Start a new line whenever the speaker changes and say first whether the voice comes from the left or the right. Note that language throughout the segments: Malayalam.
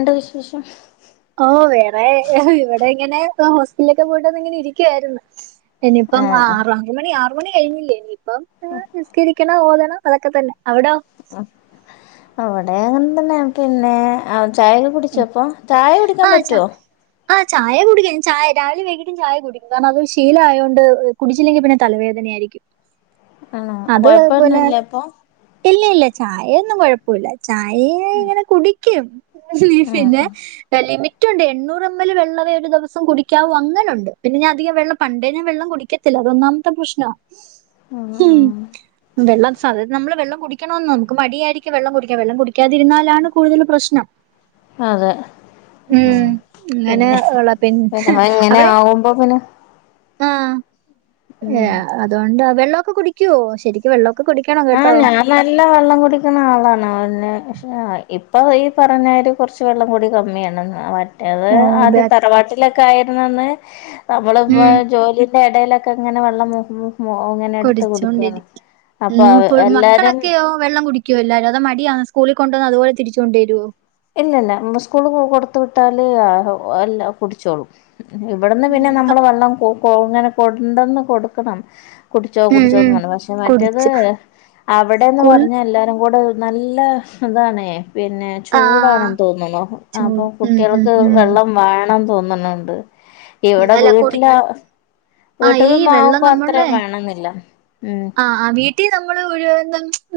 left: എന്റെ വിശേഷം.
right: ഓഹ് വേറെ ഇവിടെ ഇങ്ങനെ ഹോസ്പിറ്റലൊക്കെ പോയിട്ട് വന്നിങ്ങനെ ഇരിക്കുവാരുന്ന്. ഇനിപ്പം
left: ആഹ്
right: ആറ്, അഞ്ച് മണി, ആറ് മണി കഴിഞ്ഞില്ലേ ഇനിയിപ്പം നിസ്കരിക്കണം ഓതണം. അതൊക്കെ തന്നെ, അവ്ടൊ?
left: ആഹ് അവ്ടെ അങ്ങനെ തന്നെ പിന്നെ ചായ. കുടിച്ചോ ഇപ്പൊ ചായ കുടിക്കാൻ പറ്റോ?
right: ആഹ് ചായ കുടിക്കും ചായ രാവിലെ വൈകിട്ടും ചായ കുടിക്കും കാരണമത് ഒരു ശീലായോണ്ട് കുടിച്ചില്ലെങ്കി പിന്നെ തലവേദനയായിരിക്കും.
left: ആണോ
right: അത് പുന്നെ
left: കൊഴപ്പൊന്നുല്ല ഇപ്പൊ
right: ഇല്ല ഇല്ല ചായയൊന്നും കൊഴപ്പുല്ല ചായെ
left: ഉം.
right: കുടിക്കും പിന്നെ. ലിമിറ്റുണ്ട് എണ്ണൂറമ്മല് വെള്ളവേ ഒരു ദെവസം കുടിക്കാവു അങ്ങനുണ്ട് പിന്നെ ഞാന് അധികം വെള്ളം പണ്ടേ ഞാന് വെള്ളം കുടിക്ക് തില്ല അതൊന്നാമത്തെ പ്രശ്നാ.
left: ഉം ഉം.
right: വെള്ളം സാധയിത് നമ്മള് വെള്ളം കുടിക്കണം നമക്ക് മടിയായിരിക്കും വെള്ളം കുടിക്കാൻ വെള്ളം കുടിക്കാതിരുന്നാലാണ് കൂടുതൽ പ്രശ്നം.
left: അതെ
right: ഉം
left: ആഹ്
right: അങ്ങനെ
left: പിന്നെ
right: ഉള്ള പിന്നെ
left: ഞാന് ഇങ്ങനെ
right: അവിടെ
left: ആവുമ്പോ പിന്നെ.
right: ആഹ്
left: ഉം
right: ഏഹ് അതോണ്ടാ വെള്ളൊക്കെ കുടിക്കോ ശരിക്കു വെള്ളൊക്കെ കുടിക്ക ക്കണം
left: ആഹ്
right: കേട്ടോ.
left: ഞാൻ നല്ല വെള്ളം കുടിക്ക്ണ ആളാണോ പക്ഷെ ഇപ്പൊ ഈ പറഞ്ഞരു. കൊറച്ച് വെള്ളം കുടി കമ്മിയാണെന്ന. എത്
right: ഓ ബേ
left: ആദ്യം തറവാട്ടിലൊക്കെ ആയിര്ന്നന്ന് നമ്മളിപ്പോ
right: ഉം
left: ജോലി. ലെടെലൊക്കെ ഇങ്ങനെ വെള്ളം ഉം ഉം അങ്ങനെ എടുത്ത് കുടിക്കാണ്.
right: കുടിച്ചോണ്ടിരി
left: അപ്പൊ അവ എല്ലാരും.
right: അപ്പോ വെള്ളം കുടിക്കോ എല്ലാരും അതോ മടിയാണോ സ്കൂളിൽ കൊണ്ടോന്ന അതുപോലെ തിരിച്ച് കൊണ്ടെരോ?
left: ഇല്ലല്ല ന്ന സ്കൂള് കൊടുത്തു വിട്ടാല് അല്ല കുടിച്ചോളും. ഇവിടുന്ന്
right: ഉം
left: പിന്നെ
right: ക
left: നമ്മള് വെള്ളം കൊ കൊ ഇങ്ങനെ കൊണ്ടന്ന് കൊട്ക്കണം. കുടിച്ചോ
right: ഉം ഉം
left: കുടിച്ചോന്ന്പറഞ്ഞ് പക്ഷെ മറ്റേത്
right: കുടിച്ച്
left: അവിടെന്ന്
right: സ്കൂൾ
left: പറഞ്ഞാ എല്ലാരും കൂടെ ഉ നല്ല ഇതാണെ പിന്നെ. ചൂടാണ്
right: ആഹ്
left: തോന്നുണു അപ്പൊ
right: ചൂട് ഉം
left: കുട്ട്യ
right: ഉം
left: ൾക്ക്
right: ഉം
left: വെള്ളം വേണം തോന്ന്ണ്ണ്ണ്ട്.
right: ഉം
left: ഇവിടെ
right: അല്ല കുടി
left: വീട്ടില
right: ആഹ് ഈ വെള്ളം
left: വീട്ടിലൊന്നാവുമ്പോ അത്ര വേണെന്നില്ല ഉം.
right: ആ വീട്ടി നമ്മള് രു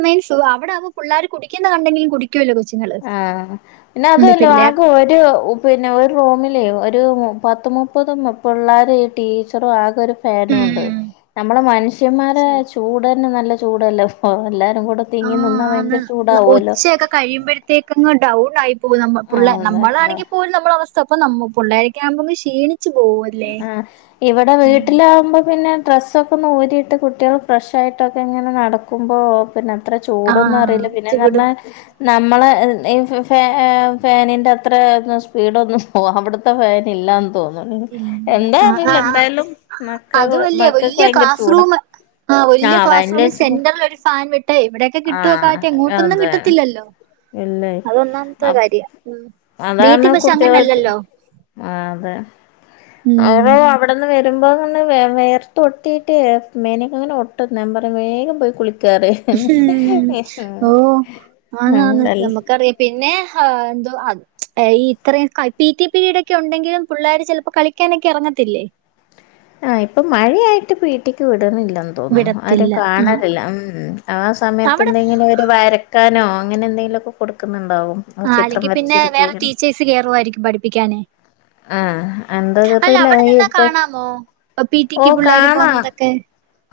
right: മീൻസ് അവ്ടെവുമ്പോ പുള്ളേർ കുടിക്ക്ണ കണ്ടെങ്കിലും കുടിക്കുവല്ലോ കൊച്ച്.
left: ആഹ് ന്ന അതുഅല്ല ആകെ ഒരു ഉ പിന്നെ ഒരു റൂമിലേ ഒരു പത്ത് മുപ്പത് പിള്ളേരും ടീച്ചറും ആകെ ഒരു
right: ഉം
left: ഫേനുണ്ട് നമ്മുടെ മനുഷ്യന്മാരെ
right: ശരി
left: ചൂട് തന്നെ നല്ല ചൂടല്ലെ ഇപ്പം എല്ലാരും കൂടെ തിങ്ങി നിന്നാ ഭയങ്കര ചൂടാവല്ലോ
right: കഴിയുമ്പോയ്ത്തേക്കങ്ങ് ഡൗൺ ആയി പോവും നമ്മ പുള്ള
left: ആഹ് അതെ ആഹ്
right: നമ്മളാണെങ്കി പോലും നമ്മളവസ്ഥ പ്പ നമ്മ പ്പുള്ളേരൊക്കെ ആവുമ്പോ പിന്നെ ക്ഷീണി ച്ച് [unintelligible]
left: ആഹ് ഇവിടെ വീട്ടിലാകുമ്പോ പിന്നെ ഡ്രസ്സൊക്കൊന്ന് ഊരിയിട്ട് കുട്ടികള് ഫ്രഷായിട്ടൊക്കെ ഇങ്ങനെ നടക്കുമ്പോ പിന്നത്ര ചൂടൊന്നും
right: ആഹ്
left: അറിയില്ല
right: ചുവടും
left: പിന്നന്ന്റഞ്ഞാ നമ്മളെ ഈ ഫ ഫാനിന്റെ അത്ര ഒന്നും സ്പീഡ് ഒന്നും അവിടു ത്തെ ഫാനില്ലന്ന്തോന്നുണു
right: ഇല്ല
left: എന്താ
right: ആഹ്
left: അറിയില്ല
right: ആഹ്
left: എന്തായാലും മക്കൾ
right: അതുവല്ലേ
left: മക്കക്ക്
right: വല്യ
left: ഭയങ്കര
right: ക്ലാസ്
left: ചൂടാ
right: റൂം ആഹ് വല്യ ക്ലാസ് റൂമി സെന്ററി ലൊരു ഫാൻ വിട്ടേ ഇവിടെയൊക്കെ കിട്ടുവക്കാറ്റ്
left: ആഹ്
right: എങ്ങോട്ടൊന്നും
left: അതെ
right: കിട്ടത്തില്ലല്ലോ
left: ഇല്ലേ
right: അതൊന്നാമത്തെ കാര്യം ഉം
left: അതാണ്
right: വീട്ടിൽ പക്ഷെ
left: കുട്ടികളെ [unintelligible]
right: അങ്ങനല്ലല്ലോ
left: ആ അതെ അവ
right: ഉം.
left: അവിടെന്ന് വരു വരുമ്പോന്നറിഞ്ഞ വെയ വെയർത്ത് ഒട്ടിയിട്ട് മേനിഒക്കെങ്ങനെ ഒട്ടും ഞാൻ പറയും വേഗം പോയി കുളിക്കറിം.
right: ഓ ആന്നാന്ന് നമുക്കറിയാം. പിന്നെ ഹാ എന്തോ അയ് ഇത്രയും പി ടി പിരീടൊക്കെ ഉണ്ടെങ്കിലും പിള്ളേര് ചിലപ്പോ കളിക്കാനൊക്കെ ഇറങ്ങത്തില്ലേ
left: ആ ഇപ്പം മഴയായിട്ട് പീട്ടിക്ക് വി ടിണില്ലന്ന് തോന്നുണു ആരും
right: വിടത്തില്ല. ആഹ്.
left: കാണലില്ല മ്മ് മ്മ് ആ സമയത്ത്
right: അവിടെ
left: എന്തെങ്കിലുഅവര് വര ക്കാനോ അങ്ങനെ എന്തെങ്കിലുമൊക്കെ കൊടുക്കുന്നുണ്ടാവും
right: ആ
left: ചിത്രം
right: അല്ലെങ്കി പിന്നെ
left: വരച്ചിരിക്കെ
right: വേറെ
left: അങ്ങനെ
right: ടീച്ചേഴ്സ് കേറുവായിരിക്കും പഠിപ്പിക്കാനെ
left: ആഹ [unintelligible] ഇപ്പൊ
right: കാണാമോ? പി
left: ഓ
right: ടിക്ക് പിള്ളേര്
left: കാണാം
right: പോവുന്നതൊക്കെ?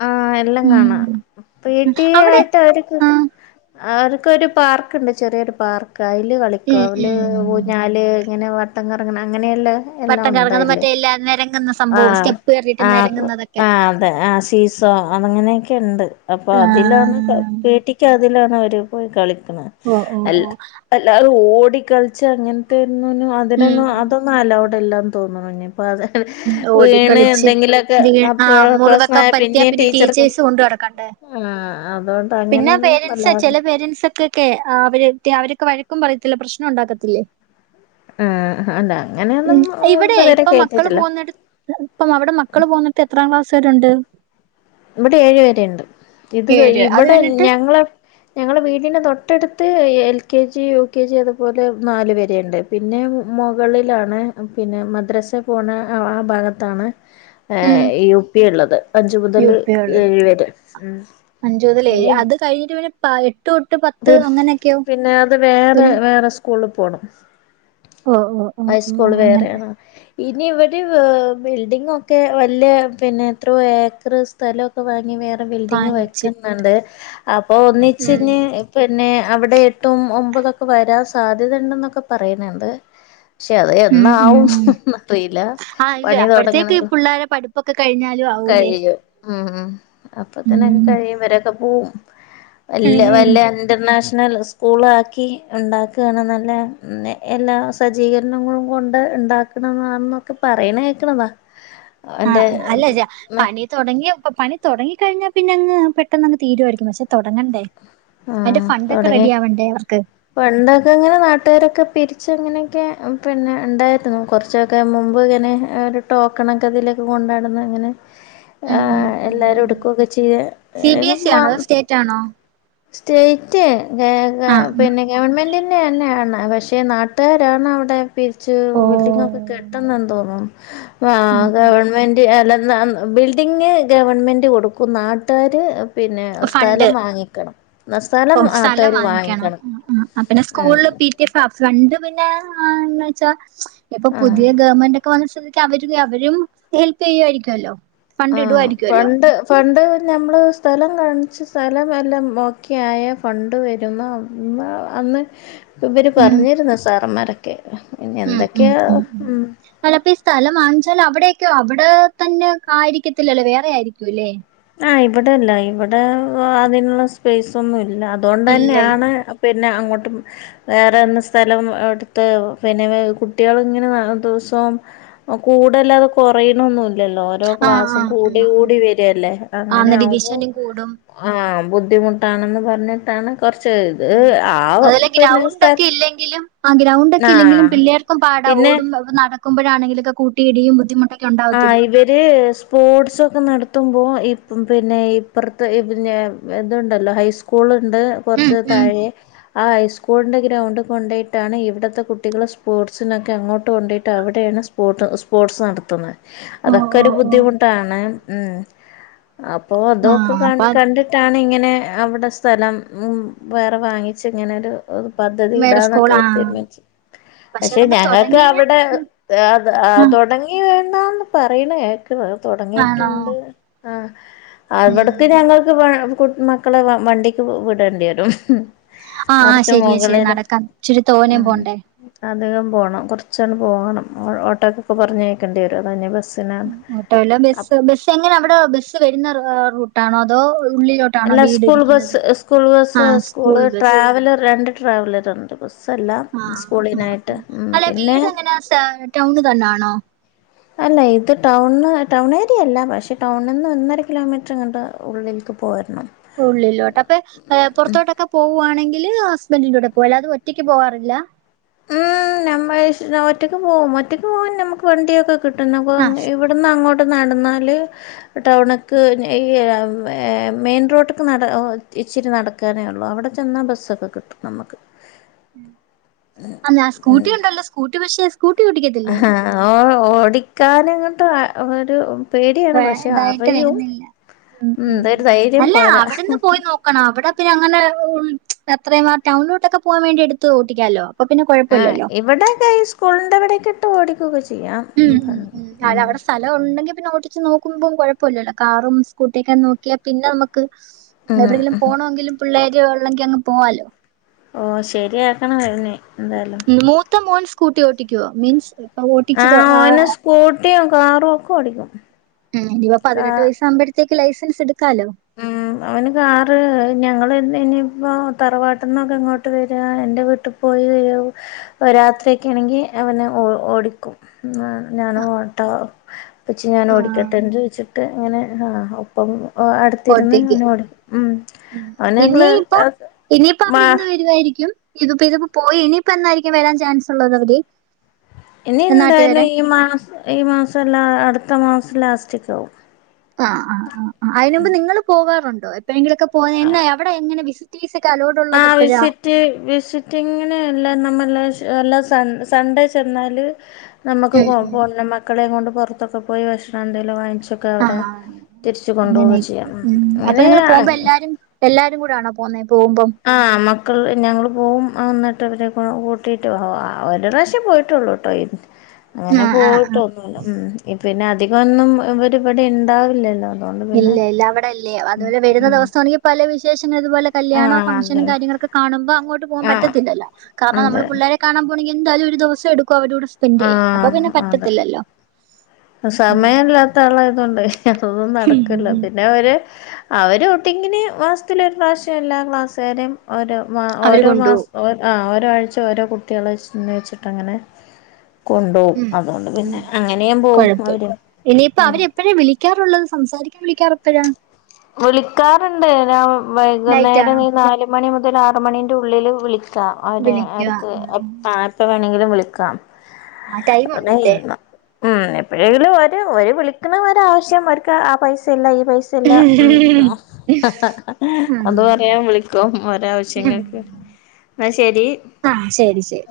left: ആഹ് എല്ലം കാണാം
right: ഉം.
left: പീട്ടി
right: അവിടെ
left: ആയിട്ട് അവരിക്ക്
right: ആഹ്.
left: അവർക്കൊരു പാർക്ക്ണ്ട് ചെറിയൊരു പാർക്ക് അയ്ല് കളിക്കും
right: ഉം
left: അവല്
right: ഉം.
left: ഒ ഞാല് ഇങ്ങനെ വട്ടം കറങ്ങണ അങ്ങനെയിള്ള എല്ലാം
right: വട്ടം കറങ്ങുന്ന
left: ഉണ്ടായില്
right: മറ്റേ എല്ലാ നെരങ്ങുന്ന സംഭവം
left: ആഹ്
right: സ്റ്റെപ്പ് കേറിയിട്ട്
left: ആഹ്
right: നെരങ്ങുന്നതൊക്കെ.
left: ആഹ് അതെ ആ ശ സൊ അതങ്ങനെയൊക്കെ ഉണ്ട് അപ്പൊ അതിലാ
right: ആഹ്.
left: പീട്ടിക്ക് അതിലാണ് അവര് പോയി കളിക്ക്ണെ
right: ഓഹ് ഓഹ് ഓഹ്
left: അല്ലാതെ ഓടിക്കളിച്ച് അങ്ങനത്തെന്നിനും അതിനൊന്നും അതൊന്നും
right: ഉം.
left: അലൗഡ് അല്ലാന്ന് തോന്നുണു. അതെ വീണ്
right: ഓടിക്കളിച്ച്
left: എന്തെങ്കിലുക്കെ
right: വീ ആ
left: അപ്പം
right: മുറിവൊക്കെ പറ്റിയാ
left: പിന്നേം
right: പിന്നെ
left: ടീച്ചർക്കും
right: ടീച്ചേഴ്സ് കൊണ്ട് നടക്കണ്ടേ
left: ആഹ് അതോണ്ട് അങ്ങനെയൊന്നും വല്ലാതെ
right: ക്കെ ക്കെ അവര് അവരൊക്കെ വഴക്കും പറയത്തില്ല പ്രശ്നം ഉണ്ടാക്കത്തില്ലേ?
left: ആഹ് അല്ല അങ്ങനെയൊന്നും ഇതുവരെ കേട്ടിട്ടില്ല
right: ന്നിട്ട് അവിടെ മക്കള് പോന്നിട്ട് എത്രാം ക്ലാസ്സുകാരുണ്ട്
left: ഇവിടെ ഏഴു വരെയുണ്ട് ഇത് കഴി
right: ഏഴ് അത്
left: ഇവിടെ
right: കഴിഞ്ഞിട്ട്
left: ഞങ്ങളെ ഞങ്ങളെ വീടിന് തൊട്ടടുത്ത് L K G U K G അതുപോലെ നാല് വരെയുണ്ട് പിന്നെ മൊകളിലാണ് പിന്നെ മദ്രാസേ പോണെ ആ ഭാഗത്താണ്
right: ഉം
left: ഏയ് യു പി ഉള്ളത് അഞ്ചു
right: യു
left: മുതല്
right: പി ഉള്ളത്
left: ഏഴ്‌വരെ ഉം ഇനി
right: [unintelligible] തോട്ട് പത്
left: ത് പിന്നെ അത് വേറെ വേറെ സ് കൂള് പോണം
right: ഓ ഓ ഓ ഓ
left: ഹൈസ്കൂള്
right: അങ്ങനെ
left: വേറെയാണ് ഇനി ഇവിടെ ബിൽഡിംഗൊക്കെ വലിയ പിന്നെ എത്രയോ ഏക്കറ് സ്ഥലോക്കെ വാങ്ങി വേറെ ബിൽഡിങ്
right: വാങ്ങിച്ച്
left: വെക്കുന്നുണ്ട് അപ്പോ
right: ഉം
left: ഒന്നിച്ചെഞ്ഞേ പിന്നെ അവിടെ എട്ടും ഒമ്പതൊക്കെ വരാൻ സാധ്യത ഇണ്ടെന്നൊക്കെ പറയണ് ണ്ട് പഷേ അത്
right: ഉം ഉം ഉം
left: എന്നാവുംന്ന് അറിയില്ല
right: ഇല്ല
left: പണി
right: അപ്പഴത്തേക്ക്
left: തൊടങ്ങ്ണെള്ളൂ.
right: പിള്ളേരെ പ്പൊക്കെഴ്ഞ്ഞാലും ആ ആവൂലേ
left: കഴിയും ഉം അപ്പ തന്നെക്കെ
right: ഉം
left: കഴിയും വരൊക്കെ പോവും.
right: ഉം
left: അല്ല
right: ഉം
left: വല്ലൻ ഇന്റർനാഷണൽ സ്കൂളാക്കി ഇണ്ടാക്ക്‌ണ്നല്ലേ എല്ലാ സ് സജ്ജീകരണങ്ങളും കൊണ്ട് ണ്ടാക്ക്‌ണതാ എന്നാന്നൊക്കെ പറയ്ണ കേക്ക്‌ണതാ
right: ആ അല്ലജ പണി തുടങ്ങിയപ്പൊ പണി തൊടങ്ങി കഴ്ഞ്ഞാൽ പിന്നെ അങ്ങ് പെട്ടെന്ന്ങ്ങ് തീരുവാരിക്കും പഷേ തൊടങ്ങണ്ടേ.
left: ആഹ് തൊടങ്ങി. പണ്ടൊക്കെ ങ്ങനെ നാട്ടുകാരൊക്കെ പിരിച്ച് ങ്ങനെയൊക്കെ പിന്നെ ണ്ടാര്ന്നു കൊറ ച്ചൊക്കെ മുമ്പ് ങ്ങനെ ഒര് ടോക്കണൊക്കെ അതിലൊക്കെ കൊണ്ട്നടന്ന് ങ്ങനെ
right: ഉം ഉം
left: ആഹ് എല്ലാരും
right: ഉം
left: എട്ക്കക്കൊ ചെയ്ത വേഗം വാ.
right: റ്റാണോ?
left: സ്റ്റേയ്റ്റ് ഗ ഗ
right: ആഹ് ആഹ്
left: പിന്നെ ഗവൺമെന്റെ ന്നെ അല്ല [unintelligible] പഷേ നാട്ടുകാരാണ് അവ്ടെ പിരിച്ച്
right: ഓ
left: ബിൽഡിങ്ങ്ക്കെ കെട്ട്ന്നെ എന്ത് തോന്നും. ആഹ്
right: ഉം ഉം
left: ഗവൺമെന്റ് അല്ല ന [unintelligible] ബിൽ ട്ടിങ്ങ് ഗവൺമെന്റ് കൊടുക്കും നാട്ടുകാര് പിന്നെ സ്ഥലം വാങ്ങിക്കണം.
right: ഓഹ് സ്ഥലം വാങ്ങിക്കണം ആപ്പ്‌ന്നെ
left: ഉം
right: സ്കൂളില് പി [unintelligible] ഫണ്ട് പിന്നെന്ന്ച്ചാ ഇപ്പൊ
left: ആ
right: പുതിയ ഗവൺമെന്റ് ഇപ്പ വന്ന സ്തിക്ക്‌ അവര് അവരും ഹെൽപ് ചെയ്യുവാരിക്കുവല്ലോ?
left: ആഹ് ഫണ്ട് ഫണ്ട് ഞമ്മള് സ്ഥലം കാണിച്ച് സ്ഥലം എല്ലാം ഓക്കെയായ ഫണ്ട് വരുന്നാന്നെ [unintelligible] അന്ന് ഇവര്
right: ഉം
left: പറഞ്ഞിര്ന്നു സാറ്മാരൊക്കെ ഇനി എന്തൊക്കെയാ ഉം.
right: അല്ലപ്പ ഈ സ്ഥലം വാങ്ങിച്ചാവല് അവ്ടെയക്കെയ അവ്ടെ തന്നെ ആയിരിക്കത്തില്ലല്ലോ വേറെ ആയിരിക്കുല്ലേ?
left: ആഹ് ഇവ്ടെല്ല ഇവ്ടെ അതിനൊള്ള സ്പേസ്ഒന്നും ഇല്ല
right: ഇല്ല ഇല്ല
left: അതുകൊണ്ട്ന്നെയാണ് പിന്നെ അങ്ങോട്ടും വേറെന്ത സ്ഥലം അവ്ട്ത്തെ പിന്നെ കുട്ടികൾ ഇങ്ങനെ ദിവസോം ഓ കൂട്ല്ലാതെ കൊറയ്ണൊന്നുല്ല. ഇല്ലല്ലോ ഓരോ
right: ആഹ്
left: ക്ലാസ്സും
right: ആഹ്
left: കൂടി
right: ആഹ് ആഹ്
left: കൂടി വരുല്ലേ അങ്ങനെ
right: ആന്ന്
left: ആവ്മ്പോ?
right: ഡിവിഷനും കൂടും
left: ആഹ് ബുദ്ധിമുട്ടാണെന്ന് പറഞ്ട്ടാണ്
right: അതല്ല
left: സ്ഥ
right: ഗ്രൗണ്ടൊക്കെ ഇല്ലെങ്കിലും ആ ഗ്രൗണ്ടൊക്കെ ഇല്ലെങ്കിലും
left: ആഹ്
right: പിള്ളേർ ക്കും പാടാ
left: പിന്നെ
right: ഓടും നടക്ക്മ്പഴാണെങ്കിലൊക്കെ കൂട്ടിയിടിയും ബുദ്ധിമുട്ടൊക്കെ ഒണ്ടാവത്തില്ലേ?
left: ഇദ് സ്പോർസൊക്കെ നടത്തുമ്പോ ഇപ്പം പിന്നെ ഇപ്പറത്ത് പിന്നെ ഇദ്ണ്ടല്ലോ ഹൈസ് കൂളൊണ്ട്
right: ഉം
left: കൊറച്ച്
right: ഉം
left: താഴെ ആഹ് ഹൈസ്കൂളിൻ്റെ ഗ്രൗണ്ടി കൊണ്ടൊയ്ട്ടാണ് ഇവ്ട്ത്തെ കുട്ടികള് സ്പോർട്സിനൊക്കെ അങ്ങോട്ട് കൊണ്ടോയിട്ട് അവ്ടെയാണ് പോട്ട് സ്പോർട്സ് നടത്ത്ന്നെ.
right: ഓ
left: അതൊക്കെ ഒര്
right: ഓ ഓ
left: ബുദ്ധിമുട്ടാണ് ഉം അപ്പൊ അതൊ ക്കെ
right: ആഹ്
left: കണ്ണി
right: അപ്പൊ
left: കണ്ടിട്ട് ട്ടാണ് ഇങ്ങനെ അവ്ടെ സ്ഥലം മു വേറെ വാങ്ങിച്ച് ഇങ്ങനെരു പദ്ധതി
right: വേറെ സ്കൂൾ
left: ഇടാന്നൊക്കെ ഇവര്
right: ആഹ്
left: തീരുമാനിച്ചേ
right: പക്ഷെ
left: പഷേ
right: അതങ്ങ്
left: ഞങ്ങൾക്ക്
right: തുടങ്ങിയ
left: അവ്ടെ ദ് അദ്
right: ആ,
left: ആഹ് തൊടങ്ങിന്നാന്ന് പറയ്ന്നെ കേക്ക്‌ന്നെ
right: ആണോ
left: തൊടങ്ങിട്ട്ണ്ട് ആഹ് അവ്ടെക്കു
right: ഉം
left: ഞങ്ങൾക്ക് ക്കെവാണം കു മ ക്കളെ വ വണ്ടിക്ക് വിട്ണ്ടി വരും.
right: ആഹ് ആഹ്
left: കുറച്ച്
right: ശെരിയാ ശെരി
left: മുകളില്
right: നടക്കാം ഇച്ചിരി തോനേ
left: ഉം
right: പോണ്ടേ?
left: അധികം പോണം കൊറച്ചണ് പോകണം ഓട്ടോക്കൊക്കെ പറഞ്ഞ്യ്ക്കേണ്ടിവരും അത്കഴ്‌ഞാ ബസ്സിന്
right: ടോയില ബസ്സ് ബസ് എങ്ങനെ അവ്ടെ ബസ്സ് വരുന്ന റൂട്ടാണോ അതോ ഉള്ളിലോ
left: അല്ല school bus school bus
right: school
left: school
right: bus
left: traveller രണ്ട് ട്രാവലർ ഉണ്ട് ബസ് തല്ല
right: ആ
left: സ്കൂളിനായിട്ട് പിന്നെ
right: [unintelligible] ടൗൺ തന്നാണോ?
left: അല്ല ഇത് ടൗൺ ടൗൺ ഏരിയയല്ല പക്ഷേ ടൗണിൽ നിന്ന് ഒന്നര കിലോമീറ്റർങ്ങണ്ട് ഉള്ളിൽക്ക് പോരണം.
right: ഉള്ളിലോട്ടൊക്കെ പുറത്തോട്ടൊക്കെ പോവുവാണെങ്കിൽ ഹസ്ബൻഡിന്റെ കൂടെ പോവ അല്ലാതെ ഒറ്റയ്ക്ക് പോവാറില്ല?
left: ഉം നമ്മ ഒറ്റക്ക് പോകും ഒറ്റക്ക് പോവാൻ നമുക്ക് വണ്ടിയൊക്കെ കിട്ടും
right: ആ ഷ്.
left: ഇവിടുന്ന് അങ്ങോട്ട് നടന്നാല് ടൗണക്ക് ഈ മെയിൻ റോഡക്കെ നട ഇച്ചിരി നടക്കു ക്കാനേ ഉള്ളൂ അവിടെ ചെന്നാൽ ബസ്സൊക്കെ കിട്ടും നമുക്ക്
right: ആ ഞാ സ്കൂട്ടി ഉണ്ടല്ലോ സ്കൂട്ടി പക്ഷെ സ്കൂട്ടി ഓടിക്കത്തില്ലേ?
left: ഓ ഓടിക്കാന ഇങ്ങോട്ട് ഒരു പേടിയാണ്
right: വേ-
left: പക്ഷെ
right: ഇതായിട്ട്
left: അറിയും
right: വരുന്നില്ല ഉം, ഉം.
left: എന്ത ഒരു ധൈര്യം
right: അല്ല
left: പോരാ
right: അവിടെ നിന്ന് പോയി അവിടെ പിന്നെ അങ്ങനെ അത്രയും ആ ടൗണിലോട്ടൊക്കെ പോകാൻ വേണ്ടി എടുത്ത് ഓട്ടിക്കാല്ലോ.
left: ആഹ് ഇവിടെയക്ക ഈ സ്കൂളിന്റെവിടെക്ക ഇട്ട് ഓടികൊക്കെ ചെയ്യും
right: ഉം അതവിടെ സ്ഥലം ഉണ്ടെങ്കിൽ പിന്നെ ഓട്ടിച്ച് നോക്കുമ്പോ കുഴപ്പമല്ലല്ലോ കാറും സ്കൂട്ടിയ ഒക്കെ നോക്കിയാൽ പിന്നെ നമുക്ക്
left: ഉം
right: എവിടെങ്കിലും
left: ഉം
right: പോണമെങ്കിലും പിള്ളേരു ഉള്ളെങ്ക അങ് പോവാലോ.
left: ഓ ശരിയാക്കണം എങ്ങേനെലും എന്തായാലും
right: ഉം മൂത്ത മോൻ സ്കൂട്ടി ഓട്ടിക്കുവോ മീൻസ് ഇപ്പൊ ഓട്ടി
left: ആഹ് ഓന് സ്കൂട്ടിയും കാറും ഒക്കെ ഓടിക്കും.
right: ഉം ഇനി ഇപ്പ
left: കാ
right: പതിനെട്ട് വയസ്സ് ആകുമ്പോഴത്തേക്ക് ലൈസൻസ് എടുക്കാലോ.
left: ഉം. അവന് കാറ് ഞങ്ങൾ ഇനിയിപ്പോൾ തറവാട്ടിൽ നിന്നൊക്കെ ഇങ്ങോട്ട് വരിക എൻ്റെ വീട്ട പോയി വരും രാത്രിയൊക്കെ ആണെങ്കിൽ അവനെ ഓടിക്കും. ഞാൻ
right: ആഹ്
left: ഓട്ട വച്ച് ഞാൻ
right: ആഹ്
left: ഓടിക്കട്ടെ എന്ന് ചോദിച്ചിട്ട് അങ്ങനെ ആഹ് ഒപ്പം അടു
right: ഓട്ടിക്കും. ഉം
left: [unintelligible]
right: ഇവായിരിക്കും. ഇതിപ്പോ ഇതിപ്പോ പോയി ഇനിയിപ്പോ എന്നായിരിക്കും വരാൻ ചാൻസ് ഉള്ളത് അവര്?
left: ഇനി
right: നാട്ടി വരാൻ?
left: എന്തായാലും ഈ മാസം ഈ മാസല്ല അടുത്ത മാസം ലാസ്റ്റക്ക് ആവും.
right: ആഹ് ആഹ് ആഹ് ആഹ് അതിന് മുമ്പ് നിങ്ങൾ പോവാറുണ്ടോ എപ്പോഴെങ്കിലൊക്കെ പോ എന്ന എവിടെ എങ്ങനെ വി വിസിക്ക അലോട് ഉള്ളത്
left: ആഹ്
right: എപ്പോഴാ?
left: വിസിറ്റ് വിസിറ്റിങ്ങിന് എല്ലാ നമ്മെല്ല എല്ലാം സൺ സൺഡേ ചെന്നാൽ നമുക്ക്
right: ഉം, ഉം.
left: പൊണ് മക്കളെയ കൊണ്ട് പുറത്തൊക്കെ പോയി ഭക്ഷണം എന്തെങ്കിലും വാങ്ങിച്ച്
right: ആഹ് അങ്ങനെയൊക്കെ ഉം അപ്പൊ നിങ്ങള് പോകുമ്പോ എല്ലാരും എല്ലാരും കൂടെയാണ് പോകുന്നത് പോകുമ്പം?
left: ആ മക്കൾ ഞങ്ങൾ പോവും അന്നട്ട് അവരെ കൂട്ടിയിട്ട് അവ ഒരു പ്രാവശ്യേ പോയിട്ടുള്ളൂ ട്ടോ
right: ആ,
left: അങ്ങനെ
right: ആ, ആ.
left: പോയിട്ടോന്നുല്ല ഉം പിന്നെ അധികം ഒന്നും ഇവര് വിടെ ഇണ്ടാവില്ലല്ലോ.
right: ഇല്ല ഇല്ല അവട അല്ലേ അതുപോലെ വരുന്ന
left: ഉം
right: ദിവസമാണെങ്കി പല വിശേഷങ്ങൾ ഇതുപോലെ കല്യാണോ
left: ആഹ് അതെ
right: ഫംഗ്ഷനും കാര്യങ്ങളൊക്കെ കാണുമ്പോ അങ്ങോട്ട് പോവാൻ
left: ആഹ്
right: പറ്റത്തില്ലല്ലോ കാരണം നമ്മള്
left: അതെ
right: പിള്ളേരെ കാണാൻ പോണെങ്കി എന്തായാലും ഒരു ദിവസം എടുക്കും അവര്ടെ കൂടെ [unintelligible] അപ്പൊ
left: ആഹ്
right: പിന്നെ
left: അതെ
right: പറ്റത്തില്ലല്ലോ ഉം.
left: മൂത്താളായതു കൊണ്ട് അതൊന്നും നടക്ക്‌ല്ല
right: ഉം.
left: പിന്നെ ഒര് അവര് ഔട്ടിങ്ങിന് മാസ്ത്തിലൊരു പ്രാവശ്യം എല്ലാ ക്ലാസ്സുകാരെയും ഓരോ മാ
right: അവര്
left: ഓരോ
right: കൊണ്ടുപോകും
left: മാസ ആഹ് ഓരൊ ആഴ്ച ഓരോ കുട്ടികളെ [unintelligible] വെച്ചിട്ട് അങ്ങനെ കൊണ്ടോവും
right: ഉം
left: അതുകൊണ്ട്
right: ഉം
left: പിന്നെ അങ്ങനെയും പോവും അവര് ഉം
right: എപ്പഴേ വിളിക്കാറുള്ളത് സംസാരിക്കാൻ വിളിക്കാറ് എപ്പഴാ
left: വിളിക്കാറ്ണ്ട് ഞാൻ വൈകുന്നേരം
right: നൈറ്റാണോ
left: നാല് മണി മുതൽ ആറ് മണിന്റെ ഉള്ളില് വിളി ക്ക അവര്
right: വിളിക്കുക
left: എടക്ക്
right: ആഹ്
left: ആർക്ക് വേണെങ്കിലും വിളിക്കാം
right: ആ ടൈം
left: നാ
right: ഉണ്ടല്ലേ
left: ഇന്ന് ഉം എപ്പോഴെങ്കിലും ഒര് ഒരു വിളിക്കുന്ന ഒരാവശ്യം അവര്ക്ക് ആ പൈസ ഇല്ല ഈ പൈസ ഇല്ല ഉം
right: ആഹ് അങ്ങനെ
left: അത്പറയാൻ വിളിക്കൊ ഒരാവശ്യങ്ങൾക്ക് ന്ന ശെരി
right: ആഹ് ശെരി ശെരി